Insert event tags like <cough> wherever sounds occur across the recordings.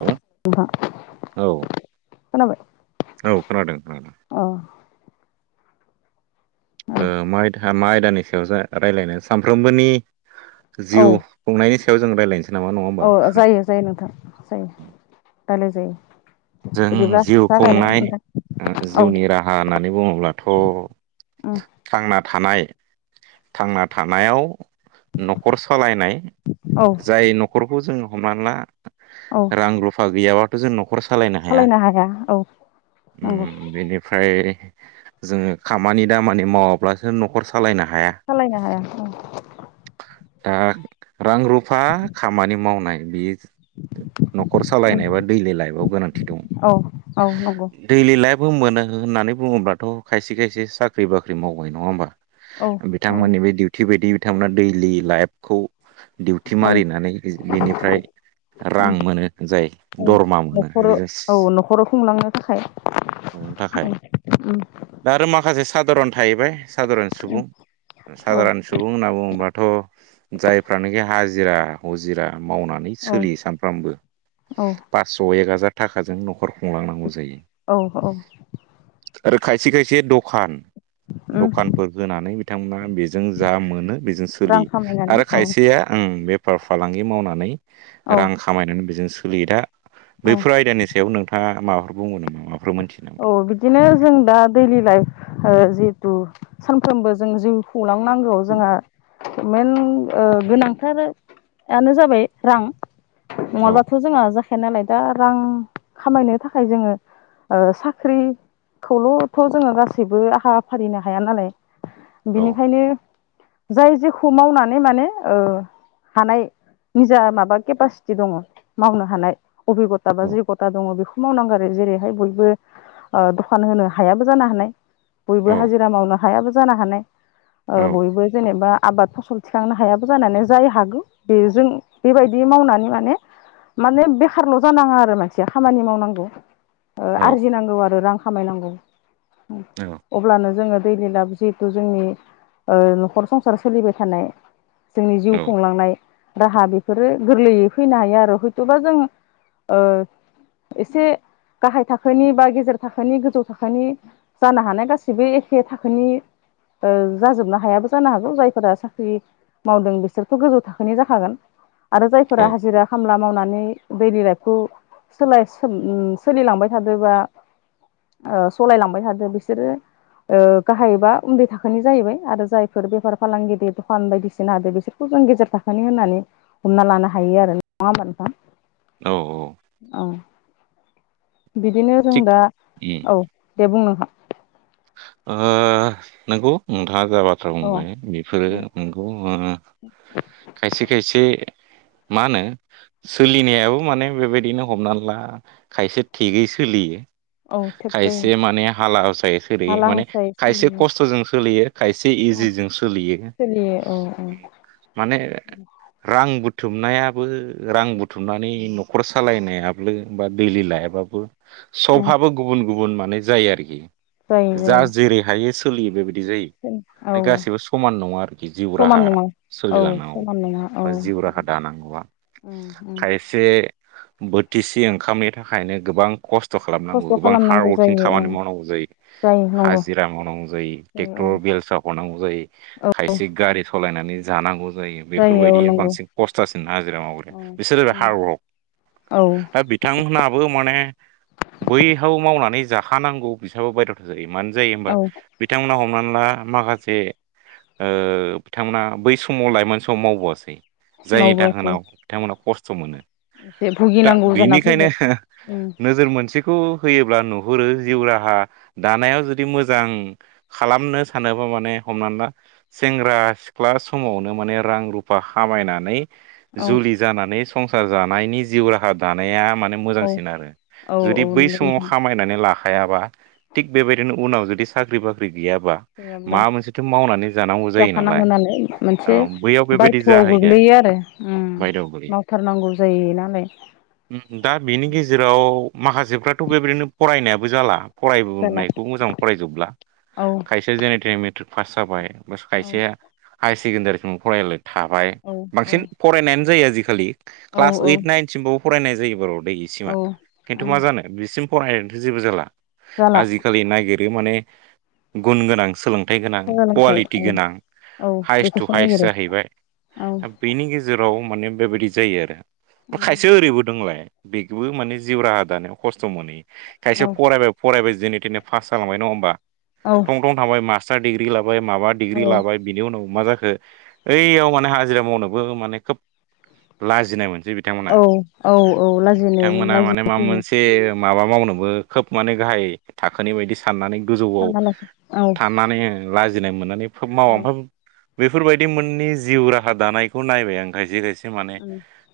<unintelligible> नोंथां औ। खोनाबाय? औ खोनादों खोनादों। अ ओ औ मा आयदा मा आयदानि सायाव जा रायलायनो सानफ्रोमबोनि जिउ औ खुंनायनि सायाव जों रायज्लायनोसै‌। औ जायो जायो नोंथां जायो रायलायजायो। जों जिउ खुंनाय औ जिउनि राहा होननानै बुङोब्लाथ' उम थांना थानाय थांना थानायाव न'खर सालायनाय औ जाय न'खरखौ जोंङो हमनानै ला औ रां रुफा गैयाबाथ' जों न'खर सालायनो हाया नंगौ उम बेनिफ्राय जोंङो खामानि दामानि मावाब्लासो न'खर सालायना सालायनो हाया औ दा रां रुफा खामानि मावनाय बेयो न'खर उम सालायनायबा दैलि लाइफआव गोनांथि दं औ औ नंगौ दैलि ला इफ मोनो होननानै बुङोब्लाथ' खायसे खायसे साख्रि बाख्रि मावबाय नङा होमबा औ औ बिथांमोननि बे दिउटि बायदि बिथांमोना दैलि लाइफखौ डिउथि ओं मारिनानै बेनिफ्राय उम रां मोनो जाय औ दरमा मोनो नखर बेजों औ न'खराव खुंलांनो थाखाय संनो थाखाय औ उम दा आरो माखासे सादारन थाहैबाय सादारन उम सुबुं औ सादारन सुबुं होनना बुङोबाथ' जायफ्रानोखि हाजिरा हुजिरा मावनानै औ सोलियो सानफ्रामबो औ फास्स' एक हाजार थाखाजों न'ख खर खुंलांनांगौ जायो औ औ आरो खायसे खायसे दखान उम दखानफोर होनानै बिथांमोना बेजों जा मोनो बेजों रां सोलियो खामायनानै आरो औ खायसेया ओं बेफार फालांगि मावनानै औ रां खामायनानै बेजों सोलियो दा औ फोर आयदानि सायाव नोंथाङा माबाफोर बुंगोन नामा? माबाफोर मोनथियो नामा? औ बिदिनो जों दा दैलि लाइफ ओ जिहेथु सानफ्रोमबो जों जिउ खुंलांनांगौ जोंहा मेन ओ गोनांथारानो जाबाय रां औ नङाबाथ' जोंहा जाखाया नालाय दा रां खामायनो थाखाय जोङो ओ साख्रि खौल'थ' जोङो गासैबो आखा फारिनो हाया नालाय औ बिनिखायनो जाय जेखौ मावनानै माने ओ हानाय निजा माबा केपासिटि दङ' मावनो हानाय अभिग'टा बा औ जयग'टा दङ' बेखौ मावनांगौ आरो जेरैहाय बय बो ओ दखान होनो हायाबो जानो हानायबयबो औ हाजिरा मावनो हायाबो जानो हानाय ओ बयबो जेनेबा आबाद फसल थिखांनो हायाबो जानो हानाय जाय हागौ बेजों बेबायदि मावनानै माने माने बेखारल' जानाङा आरो मानसिया खामानि मावनांगौ ओ औ आरजिनांगौ आरो रां खामायनांगौ अब्लानो जोङो दैलि लाइभ जिहेथु जोंनि ओ न'खर संसार सोलिबाय थानाय जोंनि जिउ औ खुंलांनाय राहा बेफोरो गोरलैयै फैनो हायो आरो हयथ'बा जों ओ एसे गाहाय थाखोनि बा गेजेर थाखो ओ जाजोबनो हायाबो जानो हागौ जायफोरा साख्रि मावदों बिसोरथ' गोजौ थाखोनि जाखागोन आरो जायफोरा हाजिरा-खामला मावनानै दैलि लाइफखौ <unintelligible> सोलिलांबाय थादो बा ओ सलायलांबाय थादो बिसोरो ओ गाहाय बा उन्दै थाखोनि जाहैबाय आरो जायफोर बेफार-फालांगिरि दखान बायदिसिना होदो बिसोरखौ जों गेजेर थाखोनि होननानै हमना लानो हायो आरो नङा होमबा नोंथां औ-औ औ बिदिनो जों थिग दा औ दे बुंना <unintelligible> ओ नोंगौ नोंथा -ङा जा-जा बाथ्रा औ बुंबाय बेफोरो औ नंगौ ओ खायसे-खायसे <inaudible> मा होनो सोलिनायाबो माने बेबायदिनो हमना ला खायसे थिगै सोलियो औ थेब दै खायसे माने हाला जायो हाला माने हासायै खायसे सोलियो खस्थ'जों सोलियो खायसे औ इजिजों सोलियो सोलियो औ । औ माने रां बुथुमनायाबो रां बुथुमनानै न'खर सालायनायाबो बा दैलि लाइफाबो औ सपहाबो गुबुन-गुबुन माने जायो आरोखि । जायो जा जेरै हायो सोलियो बेबाय दि जायो। बे गासिबो समान नङा आरोखि जिउ समान राहा नङा औ सोलिलांनांगौ समान नङा औ बा जिव राहा दानांगौआ उम उम खायसे बोथिसि ओंखामनि थाखायनो गोबां खस थ' खालामनांगौ खस्थ' गोबां हार्ड खालामनांगौ वारकिं जायो ओं खामानि मावनांगौ जायो । जायो नंगौ हाजिरा मावनांगौ जायो ट्रेक्टर बेलसा हनांगौ जायो औ खायसे गारि सलायना नै जानांगौ जायो औ बेफोरबायदिया नंगौ बांसिन खस्थासिन हाजिरा मावग्राया औ बिसोर <unintelligible> हार्डवर्क औ दा बिथांमोनाबो माने बैहाव मावनानै जा जाखानांगौ बिस्राबो बायध'था जायो मानो जायो होमबा औ बिथांमोना हमनानै ला माखासे ओ बिथांमोना बै समाव लाइमोन समाव मावबोआसै । जायनि मावबोआसै दाहोनाव बिथांमोना खस्थ' मोनो एसे । दा भुगिनांगौ जाना बेनिखायनो फैबाय उम नोजोर मोनसेखौ फैयोब्ला नुहुरो जिउ राहा दानायाव जुदि मोजां खालामनो सानोबा माने हमनानै ला सेंग्रा सिख्ला समावनो माने रां रुफा खामायनानै औ जुलि जानानै संसार जानायनि जिउ राहा दानाया माने औ मोजांसिन आरो। औ जुदि औ बै नंगौ समाव नोंथां खामायनानै लाखायाबा थिग बेबायदिनो उनाव जुदि साख्रि बाख्रि गैयाबा गैयाब्ला माबा मोनसेथ' मावनानै जानांगौ जायो जाखानाङौ नालाय औ मोनसे बैयाव बेबायदि बायथ'आव जाहैयो गोग्लैयो आरो उम बायद'आव मावथारनांगौ जायो नालाय उम दा बिनि गेजेराव माखासेफ्राथ' बेबायदिनो फरायनायाबो जाला फराय जाला नायखौ मोजां फरायजोबब्ला। औ खायसे जेने-थेने मेट्रिक पास जाबाय औ खायसेआ हायार सेकेण्डारिसिमाव फरायलाय थाबाय औ औ बांसिन फरायनायानो जायो आजिखालि औ क्लास औ ओइट नाइनसिमबाबो फरायनाय जायो बार' दै इसिमा औ खिन्थु उम मा जानो बिसिम फरायनायजोंलथ' जेबो जाला जाला आजिखालि नागिरो माने गुन गोनां सोलोंथाइ गोनां सोलोंथाइ औ कुवालिटि गोनां औ हायेस्ट टु बेखौसो हायेस्ट नागिरो जाहैबाय, औ दा बेनि गेजेराव माने बेबायदि जायो आरो। खायसे ओरैबो दंलाय बेखौबो माने जिउ राहा दानायाव खस्थ' मोनहैयो खायसे औ फरायबाय फरायबाय जेने थेने पास जालांबाय नङ होमबा थं थं थांबाय मास्टार डिग्रि लाबाय माबा औ डिग्रि लाबाय बिनि उनाव मा जाखो ऐयाव माने हाजिरा मावनोबो माने खोब लाजिनाय मोन सै बिथांमोना। औ औ औ लाजिनो बिथांमोना माने लाजिनाय माबा फैयो मोनसे माबा मावनोबो खोब माने गाहाय थाखोनि बायदि सा साननानै गोजौआव सानना लासि औ थानानै लाजिनाय मोननानै मावा औ ओम बेफोरबायदि मोननि जिउ राहा दानायखौ नायबाय आं खायसे खायसे माने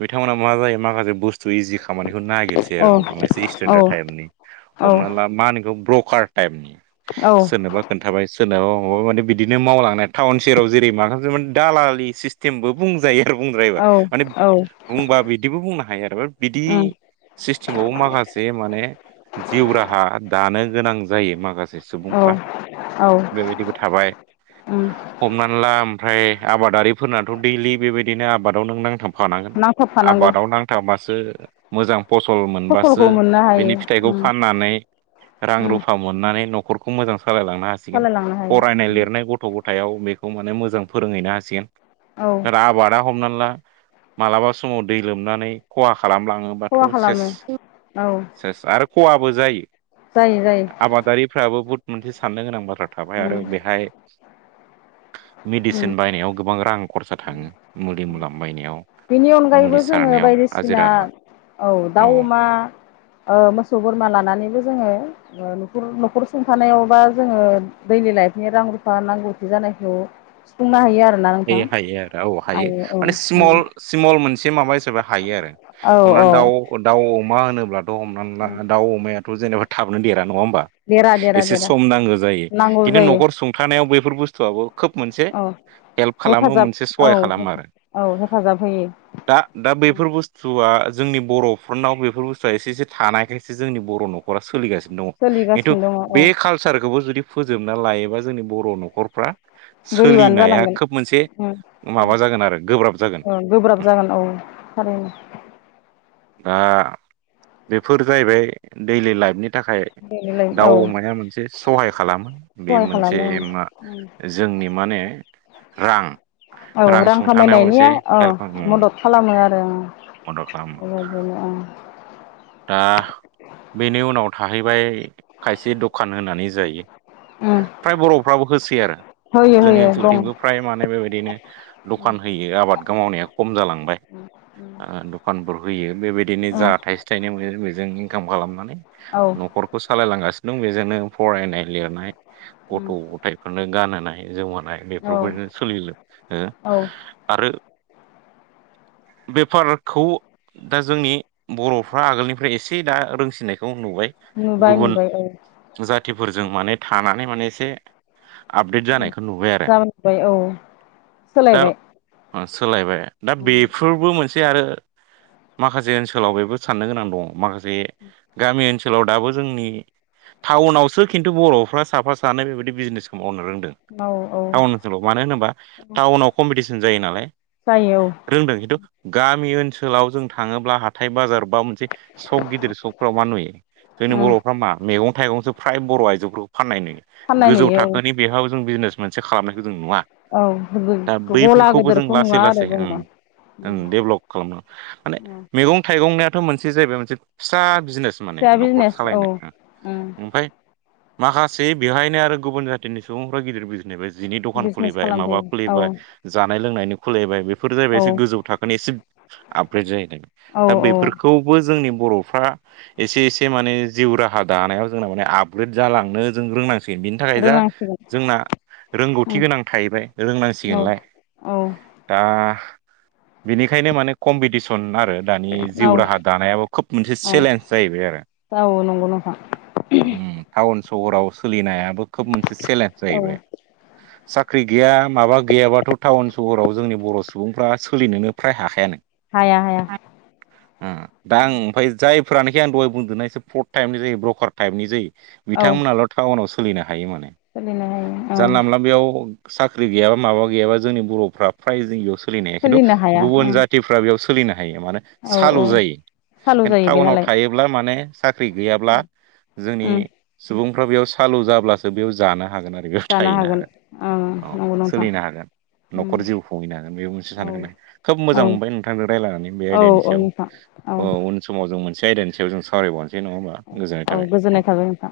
बिथांमोना मा जायो माखासे बुस्थु इजि खामानिखौनो नागिरसै आरो हमनाला एसे औ स्टेनडार टाइप औ हमनाला मा होनो बेखौ ब्रकार टाइपनि। औ सोरनोबा खोन्थाबाय सोरनोबा अबावबा माने बिदिनो मावलांनाय टावन सोहोराव जेरै माखासे माने दालालि सिस्टेमबो बुंजायो बुंद्रायोबा औ माने औ बुंबा बिदिबो बुंनो हायो आरो बिदि उम सिस्टेमावबो माखासे माने जिउ राहा दानो गोनां जायो माखासे औ सुबुंफ्रा। औ बेबायदिबो थाबाय उम हमनानै ला ओमफ्राय आबादारि फोरनाथ' दैलि बेबायदिनो आबादाव नों नांथाबखानांगोन। नांथाबफानांगौ आबादाव नांथाबबासो मोजां फसल मोनबासो फसलखौ मोननो बिनि हायो फिथाइखौ उम फाननानै रां उम रुफा मोननानै न'खरखौ मोजां सालायलांनो हासिगोन, सालायलांनो हायो फरायनाय लिरनाय गथ' गथाय सायाव बेखौ माने मोजां फोरोंहैनो हासिगोन। औ आरो आबादा हमना ला मालाबा समाव दै लोमनानै खहा खालामलाङोबाथ' खहा सेस खालामो औ सेस आरो खहाबो जायो। जायो जायो आबादारिफ्राबो बहुत मोनसे साननो गोनां बाथ्रा थाबाय उम आरो बेहाय उम मेडिसिन बायनायाव गोबां रां खरसा थाङो मुलि मुला बायनायाव। बेनि मुलि अनगायैबो जोङो सारनायाव बायदिसिना हाजिरा ना औ दाउ, अमा, ओ मोसौ, बोरमा लानानैबो जोङो न'खर न'खर सुंथानायाव बा जोङो देइलि लाइफनि रां रुफा नांगौथि जानायखौ सुफुंनो हायो आरो। हायो हायो आरो औ हायो, माने स्मल औ स्मल मोनसे माबा हिसाबै हायो आरो। औ हमना ला औ दाउ दाउ अमा होनोब्लाथ' हमनानै ला दाउ अमायाथ' जेनबा थाबनो देर नङा होनबा? देरा देरा एसे देरा सम नांगौ जायो नांगौ खिन्थु जायो न'खर सुंथानायाव बेैफोर बुस्थुआबो खोब मोनसे औ हेल्प खालामो हेफाजाब मोनसे औ सहाय खालामो आरो। औ हेफाजाब होयो दा दा बेफोर बुस्थु आ जोंनि बर'फोरनाव बेफोर बुस्थुवा एसे एसे थानायखायसो जोंनि बर' न'खरा सलिगासिनो दङ। खिन्थु सोलिगासिनो दङ बे औ कालसारखौबो जुदि फोजोबना लायोबा जोंनि बर' न'खरफ्रा गोरिबानो सोलिनाया खोब मोनसे जालांगोन। माबा जागोन आरो गोब्राब जागोन औ गोब्राब जागोन औ थारैनो। <unintelligible> <inaudible> दा बेफोर जाहैबाय देइलि लाइफनि थाखाय देलाय औ दाउ अमाया मोनसे सहाय खालामो, बे सहाय मोनसे खालामो मा जोंनि माने रां औ रां सुंथानायाव एसे खामायनायनिया औ हेल्प मदद खालामो आ रो खालामो ओं बेबादिनो ओं। दा बेनि उनाव थाहैबाय खायसे दखान होनानै जायो उम फ्राय बर'फ्राबो होसै आरो। होयो जोंनि होयो दं ओनसोलथिंबो फ्राय माने बेबायदिनो उम दखान होयो आबाद मावनाया खम जालांबाय। ओ दखानफोर होयो बेबायदिनो जा थाइसे थाइनै मोनो बेजोंनो इनकाम खालामनानै औ न'खरखौ सालायलांगासिनो दं। बेजोंनो फरायनाय लिरनाय उम गथ' गथाइफोरनो गानहोनाय जोमहोनाय औ बेफोरबायदिनो सोलि औ आरो बेफारखौ दा जोंनि बर' फ्रा आगोलनिफ्राय एसे दा रोंसिननायखौ नुबाय, नुबाय गुबुन नुबाय औ जाथिफोरजों माने थानानै माने एसे आपडेट उम जानायखौ नुबाय आरो। जाबाय औ दा सोलायबाय उम सोलायबाय, दा उम बेफोरबो मोनसे आरो माखासे ओनसोलाव बेबो साननो गोनां दङ माखासे गामि ओनसोलाव दाबो जोंनि टाउनावसो खिन्थु बर'फ्रा साफा सानै बेबायदि बिजनेसखौ मावनो रोंदों, औ औ टाउन ओनसोलाव, मानो होनोबा टाउनाव कम्पिटिसन जायो नालाय। जायो रोंदों खिन्थु गामि ओनसोलाव जों थाङोब्ला हाथाय बाजार बा मोनसे सक गिदिर सखफ्राव मा नुयो? जोंनि औ उम बर'फ्रा मा मैगं थाइगंसो फ्राय बर' आइजोफोरखौ फाननाय नुयो। फाननाय गोजौ नुयो थाखोनि बेहाव जों बिजनेस मोनसे खालामनायखौ जों नुवा। औ दा गला बैफोरखौबो जों गिदिरखौ लासै नुवा आरो लासै ओम जोङो उम डेभलप खालामनांगौ। माने उम मैगं थाइगंनियाथ' मोनसे जाहैबाय मोनसे फिसा बिजनेस माने फिसा न'खर बिजनेस औ सालायनाय। उम ओ ओमफ्राय माखासे बेवहायनो आरो गुबुन जाथिनि सुबुंफ्रा गिदिर बिजनेस बे जिनि दखान बिजनेस खुलिबाय, माबा खालामफैयो खुलिबाय, औ जानाय लोंनायनि खुलिबाय बे बेफोर जाहौबाय औ एसे गोजौ थाखोनि एसे आपग्रेद जाहैदों। औ दा औ बेफोरखौबो जोंनि बर' फ्रा एसे एसे माने जिउ राहा दानायाव जोंना माने आपग्रेड जालांनो जों रोंनां से बिनि थाखाय जा रोंनांसिगोन जोंना रोंगौथि उम गोनां थाहैबाय, औ रोंनांसिगोनलाय। औ दा बिनिखायनो माने कम्पिटिसन आरो दानि जिउ राहा दानायाबो खोब मोनसे औ औ चेलेन्ज जाहैबाय आरो औ नंगौ नोंथां हमथाव सहराव सोलिनायाबो खोब मोनसे चेलेन्ज औ जाहैबाय सब साख्रि गैया माबा गैयाबाथ' टाउन सहराव जोंनि बर' सुबुंफ्रा सोलिनोनो फ्राय हाखायानो हाया हाया दां ओमाय जायफ्रानोखि आं दहाय बुंदोंना इ एसे फर्थ टाइपनि जायो ब्रकार टाइपनि जायो औ बिथांमोनाल' टाउनाव सोलिनो हायो माने सोलिनो हायो औ जानला मोनला बेयाव साख्रि गैयाबा माबा गैयाबा जोंनि बर'फ्रा फ्राय जों बेयाव सोलिनो हा खिन्थु हाया गुबुन ओं जाथिफ्रा बेयाव स सोलिनो हायो माने औ औ सालु जायो सालु खेन जायो बे टाउनाव नालाय थायोब्ला माने साख्रि गैयाब्ला जोंनि उम सुबुंफ्रा बेयाव सालु जाब्लासो बेयाव जानाङ हागोर आरो बेयाव जानो थाहैनो हागोन ओं औ नंगौ नोंथां सोलिनो हागोन उम न'खर जिउ खुंहैनो हागोन बे मोनसे औ सानखौननाय खोब मोजां औ मोनबाय नोंथांनो रायज्लायनानै बे औ औ आइडियानिसो नोंथां औ उन समाव जों मोनसे आयदानि सायाव जों सावरायबावनो जे नङा होमबा गोजोननाय थाबाय औ गोजोननाय थाबाय नोंथां